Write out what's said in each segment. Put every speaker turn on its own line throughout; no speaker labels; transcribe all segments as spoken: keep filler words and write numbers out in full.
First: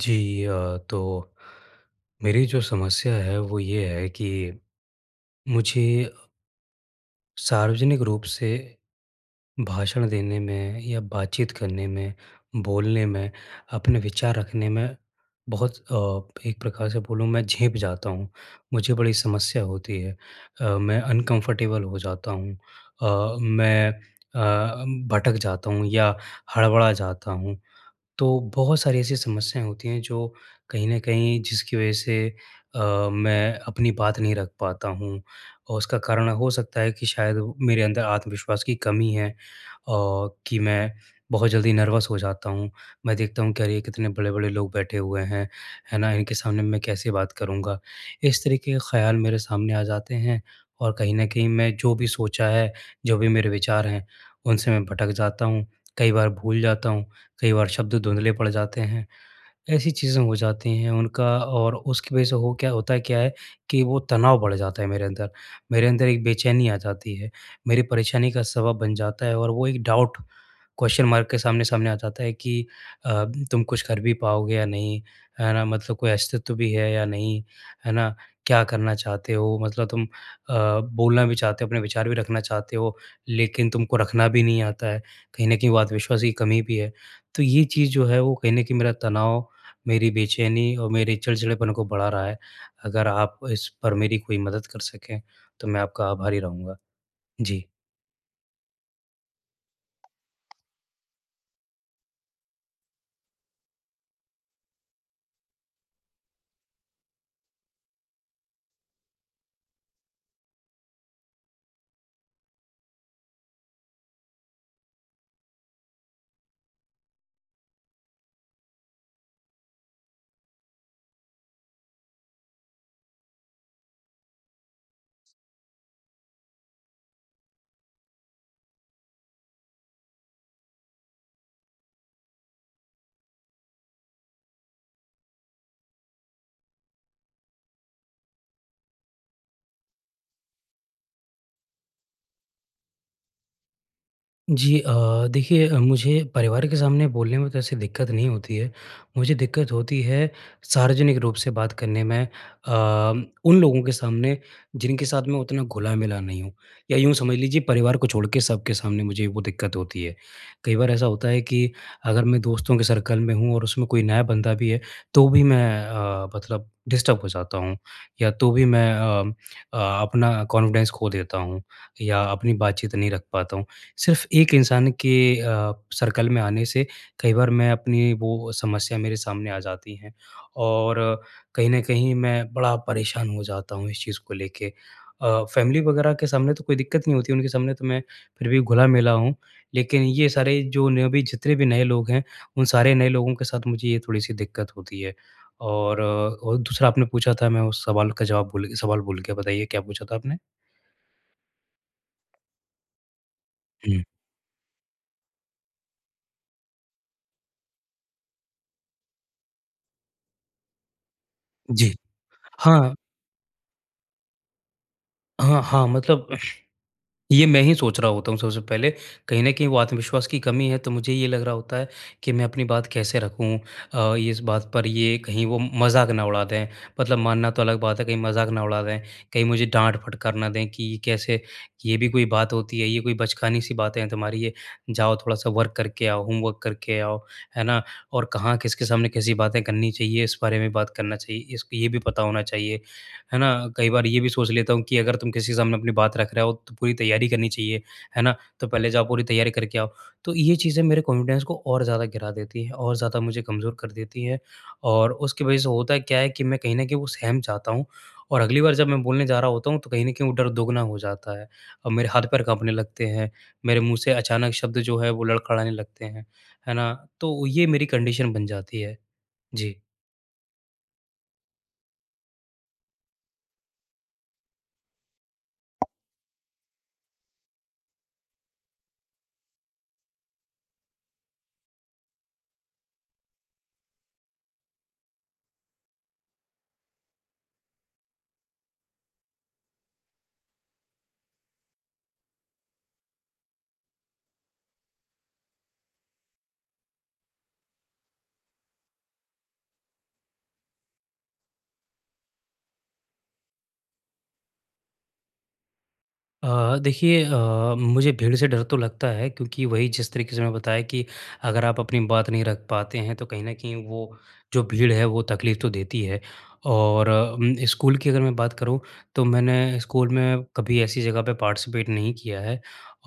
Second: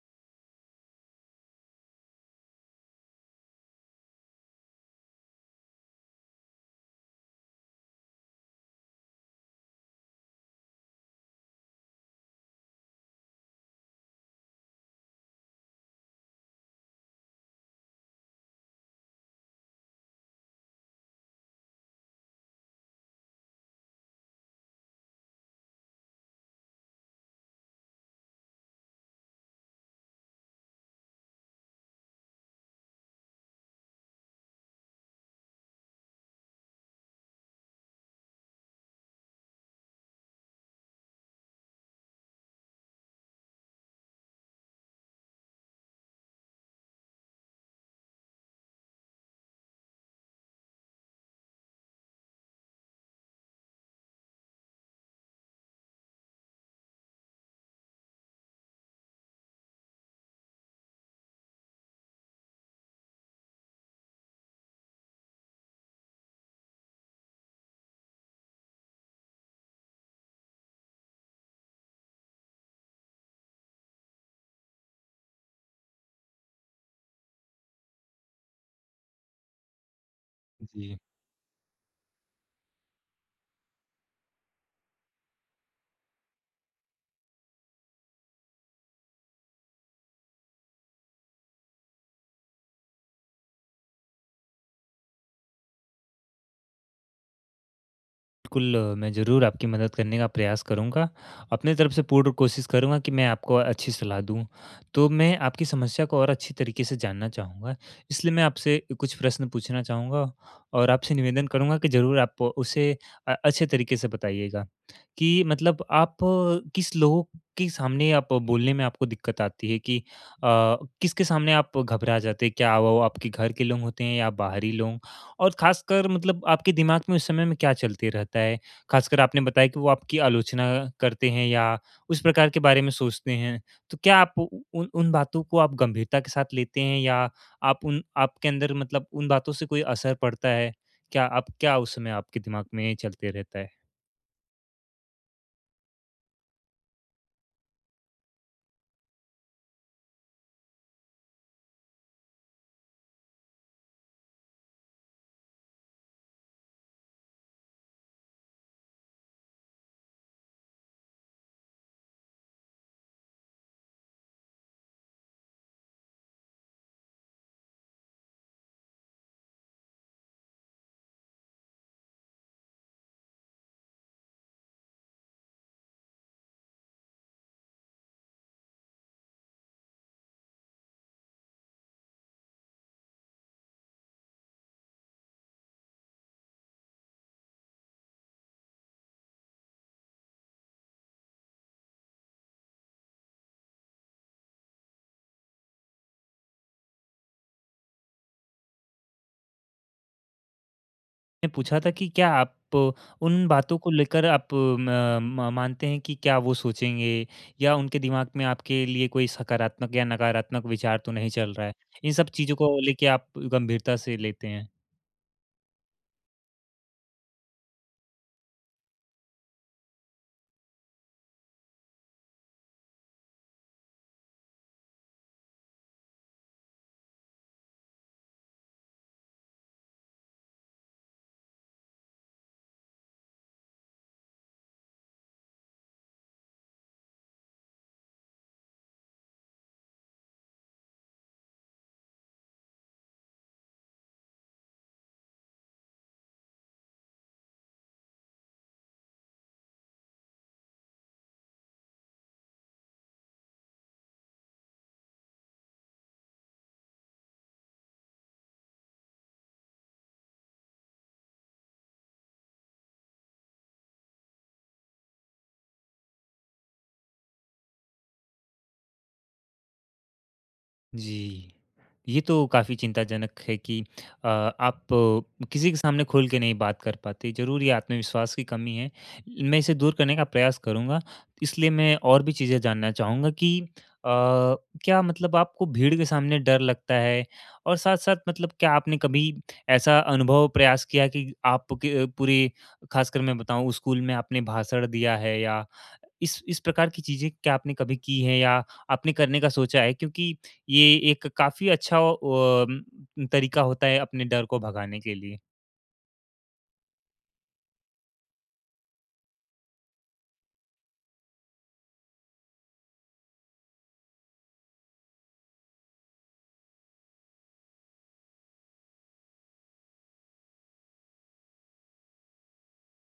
जी अ, तो मेरी जो समस्या है वो ये है कि मुझे सार्वजनिक रूप से भाषण देने में या बातचीत करने में, बोलने में, अपने विचार रखने में बहुत अ, एक प्रकार से बोलूँ मैं झेंप जाता हूँ। मुझे बड़ी समस्या होती है। अ, मैं अनकम्फ़र्टेबल हो जाता हूँ। अ, मैं अ, भटक जाता हूँ या हड़बड़ा जाता हूँ। तो बहुत सारी ऐसी समस्याएँ होती हैं जो कहीं न कहीं जिसकी वज़ह से अ, मैं अपनी बात नहीं रख पाता हूँ और उसका कारण हो सकता है कि शायद वो- मेरे अंदर आत्मविश्वास की कमी है और कि मैं बहुत जल्दी नर्वस हो जाता हूँ। मैं देखता हूँ कि अरे! ये कितने बड़े-बड़े लोग बैठे हुए हैं, है ना? इनके सामने मैं कैसे बात करूँगा? इस तरीके के ख़्याल मेरे सामने आ जाते हैं और कहीं न कहीं मैं जो भी सोचा है, जो भी मेरे विचार हैं, उनसे मैं भटक जाता हूँ, कई बार भूल जाता हूँ, कई बार शब्द धुंधले पड़ जाते हैं, ऐसी चीज़ें हो जाती हैं उनका और उसकी वजह से हो क्या होता है क्या है कि वो तनाव बढ़ जाता है मेरे अंदर। मेरे अंदर एक बेचैनी आ जाती है, मेरी परेशानी का सबब बन जाता है और वो एक डाउट क्वेश्चन मार्क के सामने-सामने आ जाता है कि अ, तुम कुछ कर भी पाओगे या नहीं, है ना? मतलब कोई अस्तित्व भी है या नहीं, है ना? क्या करना चाहते हो? मतलब तुम अ,
जी,
बोलना भी चाहते हो, अपने विचार भी रखना चाहते हो, लेकिन तुमको रखना भी नहीं आता है। कहीं न कहीं वो आत्मविश्वास की कमी भी है। तो ये चीज़ जो है वो कहीं न कहीं मेरा तनाव, मेरी बेचैनी और मेरे चिड़चिड़ेपन को बढ़ा रहा है। अगर आप इस पर मेरी कोई मदद कर सकें, तो मैं आपका आभारी रहूँगा। जी।
बिल्कुल अ, मैं ज़रूर आपकी मदद करने का प्रयास करूँगा। अपने तरफ से पूर्ण कोशिश करूँगा कि मैं आपको अच्छी सलाह दूँ। तो मैं आपकी समस्या को और अच्छी तरीके से जानना चाहूँगा, इसलिए मैं आपसे कुछ प्रश्न पूछना चाहूँगा और आपसे निवेदन करूँगा कि ज़रूर आप उसे अ, अच्छे तरीके से बताइएगा कि मतलब आप अ, किस लोगों के सामने आप बोलने में आपको दिक्कत आती है कि अ, किसके सामने आप घबरा जाते हैं? क्या वो आपके घर के लोग होते हैं या बाहरी लोग? और खासकर मतलब आपके दिमाग में उस समय में क्या चलते रहता है? खासकर आपने बताया कि वो आपकी आलोचना करते हैं या उस प्रकार के बारे में सोचते हैं। तो क्या आप उ उन उन बातों को आप गंभीरता के साथ लेते हैं या आप उन आपके अंदर मतलब उन बातों से कोई असर पड़ता है? क्या आप क्या उस समय आपके दिमाग में चलते रहता है?
जी, अ, देखिए, अ, मुझे परिवार के सामने बोलने में तो ऐसी दिक्कत नहीं होती है। मुझे दिक्कत होती है सार्वजनिक रूप से बात करने में, अ, उन लोगों के सामने जिनके साथ मैं उतना घुला-मिला नहीं हूँ, या यूँ समझ लीजिए परिवार को छोड़ के सबके सामने मुझे वो दिक्कत होती है। कई बार ऐसा होता है कि अगर मैं दोस्तों के सर्कल में हूँ और उसमें कोई नया बंदा भी है, तो भी मैं अ, मतलब डिस्टर्ब हो जाता हूँ, या तो भी मैं अ अ, अपना कॉन्फिडेंस खो देता हूँ या अपनी बातचीत नहीं रख पाता हूँ। सिर्फ़ एक इंसान के अ, सर्कल में आने से कई बार मैं अपनी वो समस्या मेरे सामने आ जाती हैं, और कहीं न कहीं मैं बड़ा परेशान हो जाता हूँ इस चीज़ को लेके। अ, फ़ैमिली वगैरह के सामने तो कोई दिक्कत नहीं होती, उनके सामने तो मैं फिर भी घुला-मिला हूँ, लेकिन ये सारे जो न भी जितने भी नए लोग हैं, उन सारे नए लोगों के साथ मुझे ये थोड़ी-सी दिक्कत होती है। और अ, और दूसरा आपने पूछा था, मैं उस सवाल का जवाब भूल सवाल भूल गया, बताइए क्या पूछा था आपने?
ने पूछा था कि क्या आप उन बातों को
हुँ।
लेकर आप म म मानते हैं कि क्या वो सोचेंगे या उनके दिमाग में आपके लिए कोई सकारात्मक या नकारात्मक विचार तो नहीं चल रहा है?
जी।
इन सब चीज़ों को
हाँ,
लेके आप गंभीरता से लेते हैं।
हाँ, हाँ, मतलब ये मैं ही सोच रहा होता हूँ सबसे पहले। कहीं न कहीं वो आत्मविश्वास की कमी है तो मुझे ये लग रहा होता है कि मैं अपनी बात कैसे रखूँ? अ, इस बात पर ये कहीं वो मज़ाक ना उड़ा दें। मतलब मानना तो अलग बात है, कहीं मज़ाक ना उड़ा दें, कहीं मुझे डाँट-फटकार ना दें कि ये कैसे, ये भी कोई बात होती है, ये कोई बचकानी-सी बातें हैं तुम्हारी ये, जाओ थोड़ा-सा वर्क करके आओ, होमवर्क करके आओ, है ना? और कहाँ किसके सामने कैसी बातें करनी चाहिए, इस बारे में बात करना चाहिए, इसको ये भी पता होना चाहिए। है ना? कई बार ये भी सोच लेता हूँ कि अगर तुम किसी के सामने अपनी बात रख रहे हो तो पूरी तैयारी करनी चाहिए, है ना? तो पहले जाओ पूरी तैयारी करके आओ। तो ये चीज़ें मेरे कॉन्फिडेंस को और ज़्यादा गिरा देती हैं और ज़्यादा मुझे कमज़ोर कर देती हैं, और उसकी वज़ह से होता क्या है कि मैं कहीं न कहीं वो सहम जाता हूँ, और अगली बार जब मैं बोलने जा रहा होता हूँ तो कहीं न कहीं वो डर दोगुना हो जाता है और मेरे हाथ-पैर काँपने लगते हैं, मेरे मुँह से अचानक शब्द जो है वो लड़खड़ाने लगते हैं, है ना? तो ये मेरी कंडीशन बन जाती है। जी।
जी। ये तो काफ़ी चिंताजनक है कि अ, आप अ, किसी के सामने खुल के नहीं बात कर पाते। ज़रूर ये आत्मविश्वास की कमी है। मैं इसे दूर करने का प्रयास करूँगा। इसलिए मैं और भी चीज़ें जानना चाहूँगा कि अ, क्या मतलब आपको भीड़ के सामने डर लगता है? और साथ-साथ मतलब क्या आपने कभी ऐसा अनुभव प्रयास किया कि आपके पूरे ख़ासकर मैं बताऊँ स्कूल में आपने भाषण दिया है या इस इस प्रकार की चीज़ें क्या आपने कभी की हैं या आपने करने का सोचा है? क्योंकि ये एक काफ़ी अच्छा अ, उम, तरीका होता है अपने डर को भगाने के लिए।
अ, देखिए, अ, मुझे भीड़ से डर तो लगता है क्योंकि वही जिस तरीके से मैं बताया कि अगर आप अपनी बात नहीं रख पाते हैं तो कहीं न कहीं वो जो भीड़ है वो तकलीफ़ तो देती है। और उम, स्कूल की अगर मैं बात करूँ तो मैंने स्कूल में कभी ऐसी जगह पे पार्टिसिपेट नहीं किया है,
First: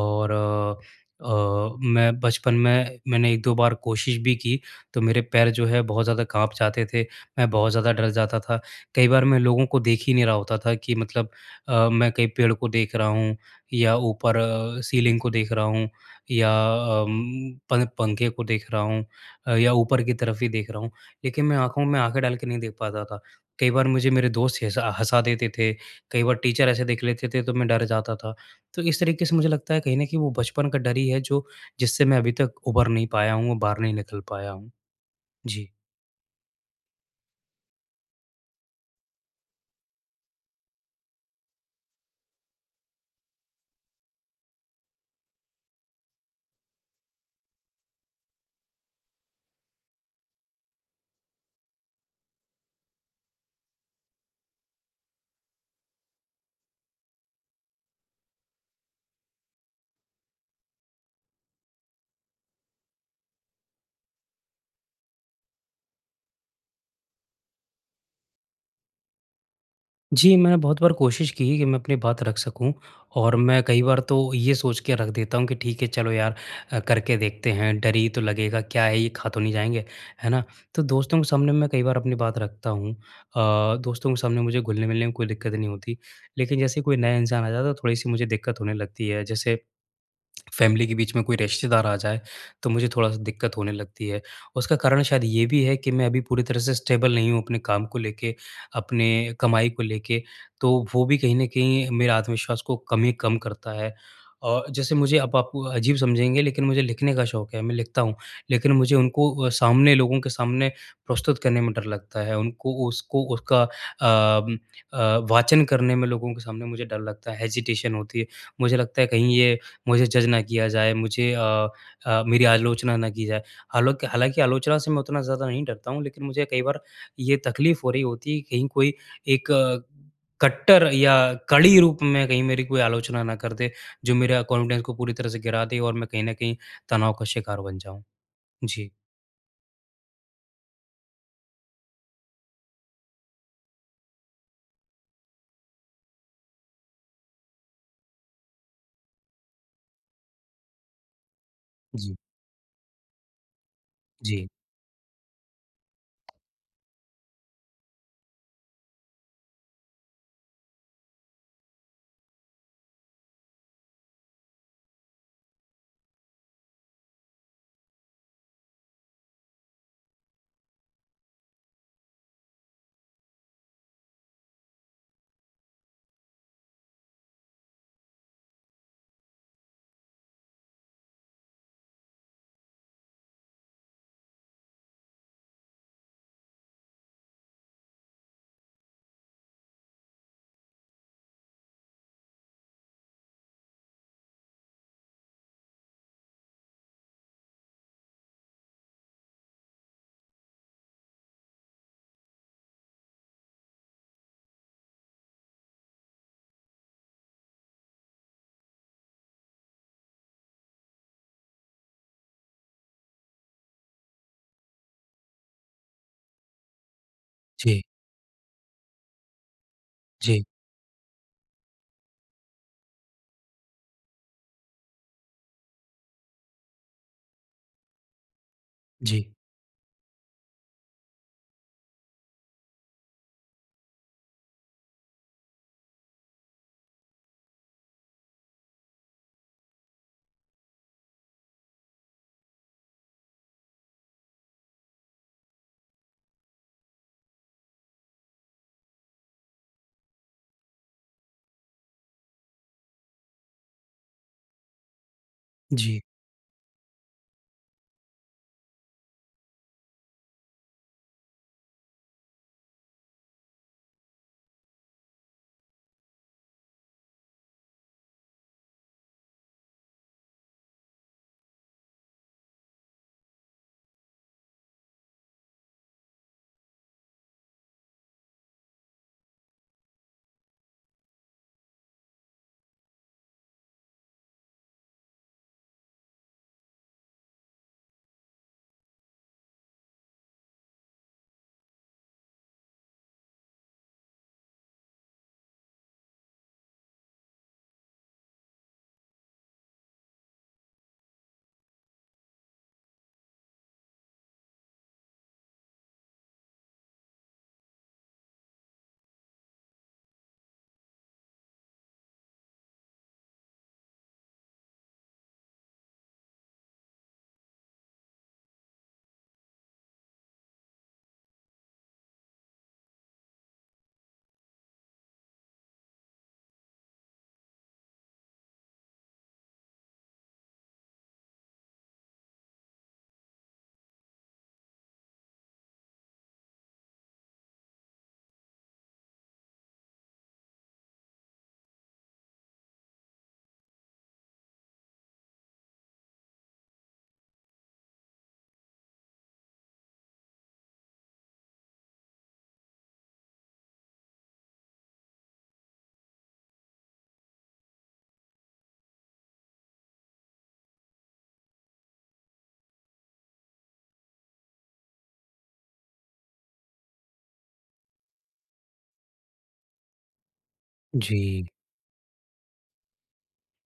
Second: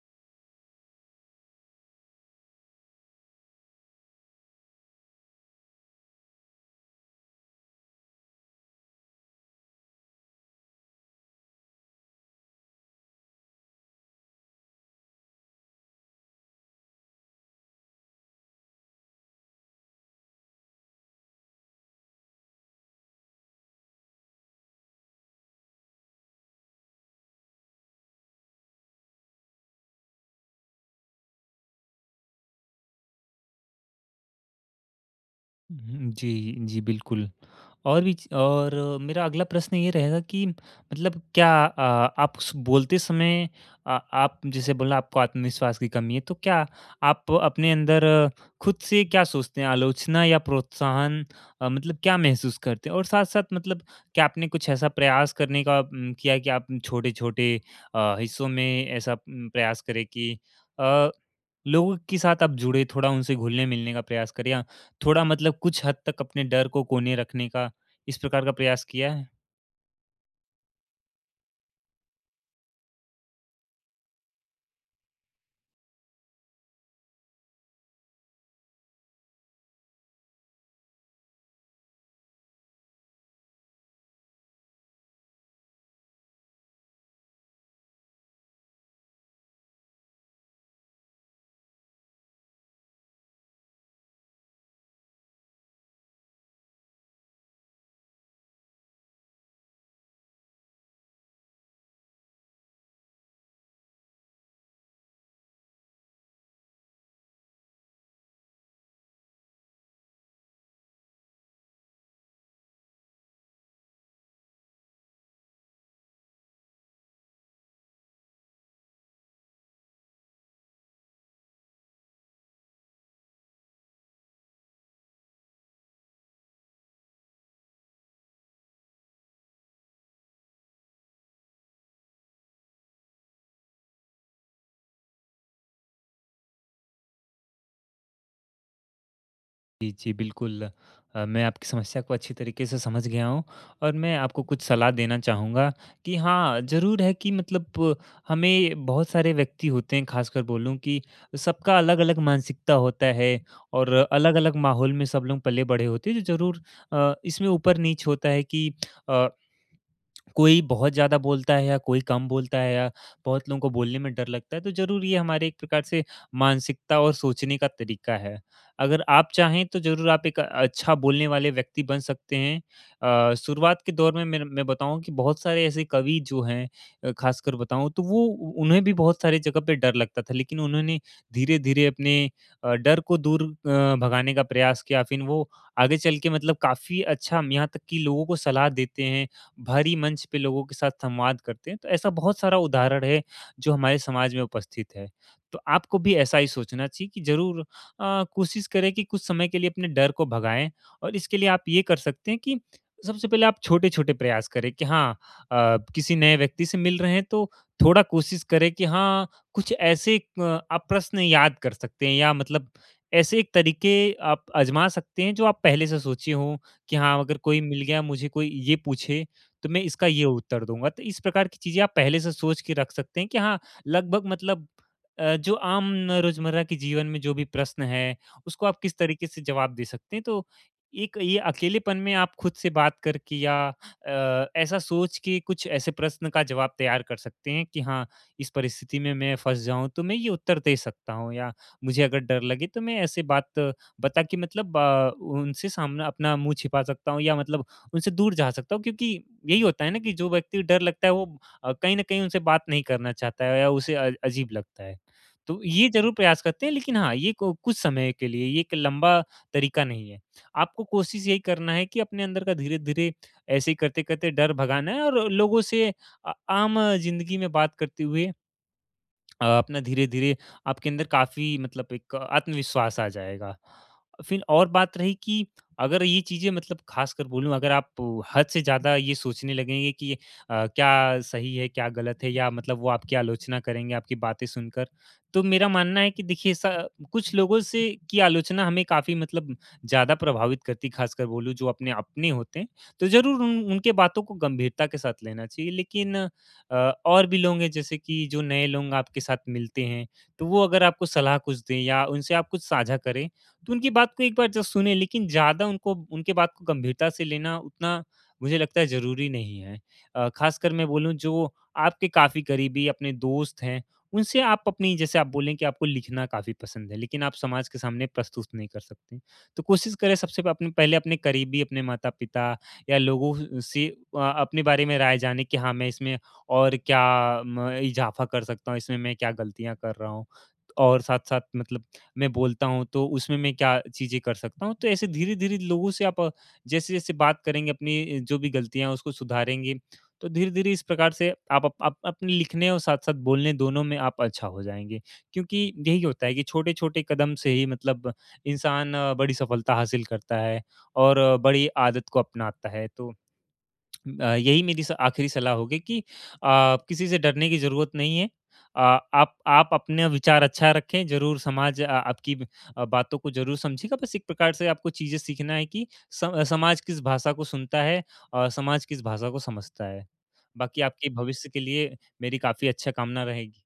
और अ, अ, मैं बचपन में मैंने एक-दो बार कोशिश भी की तो मेरे पैर जो है बहुत ज़्यादा काँप जाते थे, मैं बहुत ज़्यादा डर जाता था। कई बार मैं लोगों को देख ही नहीं रहा होता था कि मतलब अ, मैं कहीं पेड़ को देख रहा हूँ, या ऊपर अ, सीलिंग को देख रहा हूँ, या अम, पं पंखे को देख रहा हूँ, अ, या ऊपर की तरफ ही देख रहा हूँ। लेकिन मैं आँखों में आँखें डाल के नहीं देख पाता था। कई बार मुझे मेरे दोस्त हँसा हँसा देते थे, कई बार टीचर ऐसे देख लेते थे तो मैं डर जाता था। तो इस तरीके से मुझे लगता है कहीं न कहीं वो बचपन का डर ही है जो जिससे मैं अभी तक उभर नहीं पाया हूँ, बाहर नहीं निकल पाया हूँ। जी।
हुँ, जी, जी, बिल्कुल। और भी च और अ, मेरा अगला प्रश्न ये रहेगा कि मतलब क्या अ, आप स बोलते समय अ, आप जैसे बोला आपको आत्मविश्वास की कमी है, तो क्या आप अपने अंदर अ, खुद से क्या सोचते हैं? आलोचना या प्रोत्साहन अ, मतलब क्या महसूस करते हैं? और साथ-साथ मतलब क्या आपने कुछ ऐसा प्रयास करने का उम, किया है कि आप छोटे-छोटे अ, हिस्सों में ऐसा उम, प्रयास करें कि अ, लोगों के साथ आप जुड़े, थोड़ा उनसे घुलने-मिलने का प्रयास करें या थोड़ा मतलब कुछ हद तक अपने डर को कोने रखने का इस प्रकार का प्रयास किया है?
जी, मैंने बहुत बार कोशिश की है कि मैं अपनी बात रख सकूँ, और मैं कई बार तो ये सोच के रख देता हूँ कि ठीक है चलो यार, अ, करके देखते हैं, डर ही तो लगेगा, क्या है ये, खा तो नहीं जाएँगे, है ना? तो दोस्तों के सामने मैं कई बार अपनी बात रखता हूँ, अ, दोस्तों के सामने मुझे घुलने-मिलने में कोई दिक्कत नहीं होती। लेकिन जैसे कोई नया इंसान आ जाता है, तो थोड़ी-सी मुझे दिक्कत होने लगती है। जैसे फैमिली के बीच में कोई रिश्तेदार आ जाए, तो मुझे थोड़ा-सा दिक्कत होने लगती है। उसका कारण शायद ये भी है कि मैं अभी पूरी तरह से स्टेबल नहीं हूँ अपने काम को लेके, अपने कमाई को लेके, तो वो भी कहीं न कहीं मेरे आत्मविश्वास को कमी कम करता है। और जैसे मुझे अब आप अजीब समझेंगे, लेकिन मुझे लिखने का शौक है, मैं लिखता हूँ, लेकिन मुझे उनको अ, सामने लोगों के सामने प्रस्तुत करने में डर लगता है, उनको उसको उसका अम अ, वाचन करने में लोगों के सामने मुझे डर लगता है, हेजिटेशन होती है। मुझे लगता है कहीं ये मुझे जज ना किया जाए, मुझे अ अ, मेरी आलोचना ना की जाए। हालाँकि हालाँकि आलोचना से मैं उतना ज़्यादा नहीं डरता हूँ, लेकिन मुझे कई बार ये तकलीफ़ हो रही होती है कि कहीं कोई एक अ, कट्टर या कड़ी रूप में कहीं मेरी कोई आलोचना ना कर दे, जो मेरा कॉन्फिडेंस को पूरी तरह से गिरा दे और मैं कहीं न कहीं तनाव का शिकार बन जाऊँ। जी,
जी, जी, बिल्कुल। अ, मैं आपकी समस्या को अच्छी तरीके से समझ गया हूँ और मैं आपको कुछ सलाह देना चाहूँगा कि हाँ, ज़रूर है कि मतलब हमें बहुत सारे व्यक्ति होते हैं, ख़ासकर बोलूँ कि सबका
जी,
अलग-अलग मानसिकता होता है और
जी,
अलग-अलग माहौल में सब लोग पले-बड़े होते हैं, जो ज़रूर अ, इसमें ऊपर-नीच होता है कि अ कोई बहुत ज़्यादा बोलता है या कोई कम बोलता है या बहुत लोगों को बोलने में डर लगता है तो ज़रूर ये हमारे एक प्रकार से मानसिकता और सोचने का तरीका है। अगर आप चाहें तो ज़रूर आप एक अच्छा बोलने वाले व्यक्ति बन सकते हैं। अ, शुरुआत के दौर में मैं मैं बताऊँ कि बहुत सारे ऐसे कवि जो हैं अ, ख़ासकर बताऊँ तो वो उन्हें भी बहुत सारी जगह पे डर लगता था लेकिन उन्होंने धीरे-धीरे अपने अ, डर को दूर अ, भगाने का प्रयास किया फिर वो आगे चल के मतलब काफ़ी अच्छा यहाँ तक कि लोगों को सलाह देते हैं भारी मंच पे लोगों के साथ संवाद करते हैं। तो ऐसा बहुत सारा उदाहरण है जो हमारे समाज में उपस्थित है। तो आपको भी ऐसा ही सोचना चाहिए कि ज़रूर अ, कोशिश करें कि कुछ समय के लिए अपने डर को भगाएँ और इसके लिए आप ये कर सकते हैं कि सबसे पहले आप छोटे-छोटे प्रयास करें कि हाँ अ, किसी नए व्यक्ति से मिल रहे हैं तो थोड़ा कोशिश करें कि हाँ, कुछ ऐसे अ, आप प्रश्न याद कर सकते हैं या मतलब ऐसे एक तरीके आप आज़मा सकते हैं जो आप पहले से सोचे हों कि हाँ, अगर कोई
जी,
मिल गया मुझे कोई ये पूछे तो मैं इसका ये
जी,
उत्तर दूँगा। तो इस प्रकार की चीज़ें आप पहले से सोच के रख सकते हैं कि हाँ, लगभग मतलब अ, जो आम रोज़मर्रा के जीवन में जो भी प्रश्न है, उसको आप किस तरीके
जी,
से जवाब दे सकते हैं। तो एक ये अकेलेपन में आप खुद से बात करके या अ, ऐसा सोच के कुछ ऐसे प्रश्न का जवाब तैयार कर सकते हैं कि हाँ, इस परिस्थिति में मैं फँस जाऊँ तो मैं ये उत्तर दे सकता हूँ या मुझे अगर डर लगे तो मैं ऐसे बात बता के मतलब अ, उनसे सामना अपना मुँह छिपा सकता हूँ या मतलब उनसे दूर जा सकता हूँ क्योंकि यही होता है ना कि जो व्यक्ति डर लगता है वो अ, कहीं न कहीं उनसे बात नहीं करना चाहता है या उसे अ, अजीब लगता है। तो
जी,
ये
जी।
ज़रूर प्रयास करते हैं लेकिन हाँ, ये को कुछ समय के लिए, ये एक लंबा तरीका नहीं है। आपको कोशिश यही करना है कि अपने अंदर का धीरे-धीरे ऐसे ही करते-करते डर भगाना है और लोगों से अ, आम ज़िंदगी में बात करते हुए अ, अपना धीरे-धीरे आपके अंदर काफ़ी मतलब एक आत्मविश्वास आ जाएगा। फिर और बात रही कि अगर ये चीज़ें मतलब ख़ासकर बोलूँ अगर आप हद से ज़्यादा ये सोचने लगेंगे कि अ, क्या सही है, क्या गलत है या मतलब वो आपकी आलोचना करेंगे, आपकी बातें सुनकर। तो मेरा मानना है कि देखिए स कुछ लोगों से की आलोचना हमें काफ़ी मतलब ज़्यादा प्रभावित करती है, ख़ासकर बोलूँ जो अपने अपने होते हैं। तो ज़रूर उन उनके बातों को गंभीरता के साथ लेना चाहिए। लेकिन अ, और भी लोग हैं जैसे कि जो नए लोग आपके साथ मिलते हैं, तो वो अगर आपको सलाह कुछ दें या उनसे आप कुछ साझा करें, तो उनकी बात को एक बार ज़ सुनें लेकिन ज़्यादा उनको उनके बात को गंभीरता से लेना उतना मुझे लगता है ज़रूरी नहीं है। अ, ख़ासकर मैं बोलूँ जो आपके काफ़ी करीबी अपने दोस्त हैं, उनसे आप अपनी जैसे आप बोलें कि आपको लिखना काफ़ी पसंद है, लेकिन आप समाज के सामने प्रस्तुत नहीं कर सकते। तो कोशिश करें सबसे प अपने पहले अपने करीबी, अपने माता-पिता या लोगों से अ, अपने बारे में राय जानें कि हाँ, मैं इसमें और क्या मैं इज़ाफ़ा कर सकता हूँ, इसमें मैं क्या गलतियाँ कर रहा हूँ? और साथ-साथ मतलब मैं बोलता हूँ, तो उसमें मैं क्या चीज़ें कर सकता हूँ? तो ऐसे धीरे-धीरे लोगों से आप जैसे-जैसे बात करेंगे, अपनी जो भी गलतियाँ हैं, उसको सुधारेंगे, तो धीरे-धीरे इस प्रकार से आप अप आप अपने लिखने और साथ-साथ बोलने दोनों में आप अच्छा हो जाएँगे। क्योंकि यही होता है कि छोटे-छोटे कदम से ही मतलब इंसान अ, बड़ी सफलता हासिल करता है और अ, बड़ी आदत को अपनाता है, तो अ, यही मेरी स आखिरी सलाह होगी कि अ, किसी से डरने की ज़रूरत नहीं है। अ, आप आप अपना विचार अच्छा रखें, ज़रूर समाज अ, आपकी ब- अ, बातों को ज़रूर समझेगा। बस एक प्रकार से आपको चीज़ें सीखना है कि सम अ, समाज किस भाषा को सुनता है और समाज किस भाषा को समझता है। बाकी आपके
जी।
भविष्य के लिए मेरी काफ़ी अच्छा कामना रहेगी।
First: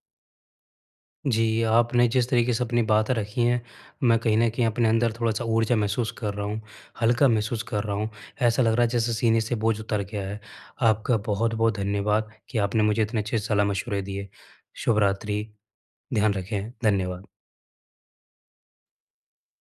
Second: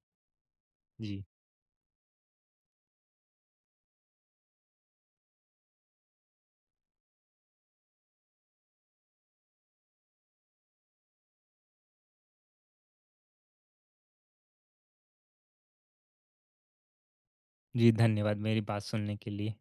जी।
जी, आपने जिस तरीके से अपनी बातें रखी हैं, मैं कहीं न कहीं अपने अंदर थोड़ा-सा ऊर्जा महसूस कर रहा हूँ, हल्का महसूस कर रहा हूँ। ऐसा लग रहा है जैसे सीने से बोझ उतर गया है। आपका बहुत-बहुत धन्यवाद कि आपने मुझे इतने अच्छे सलाह-मशवरे दिए। शुभ रात्रि, ध्यान रखें, धन्यवाद।
जी, धन्यवाद मेरी बात सुनने के लिए।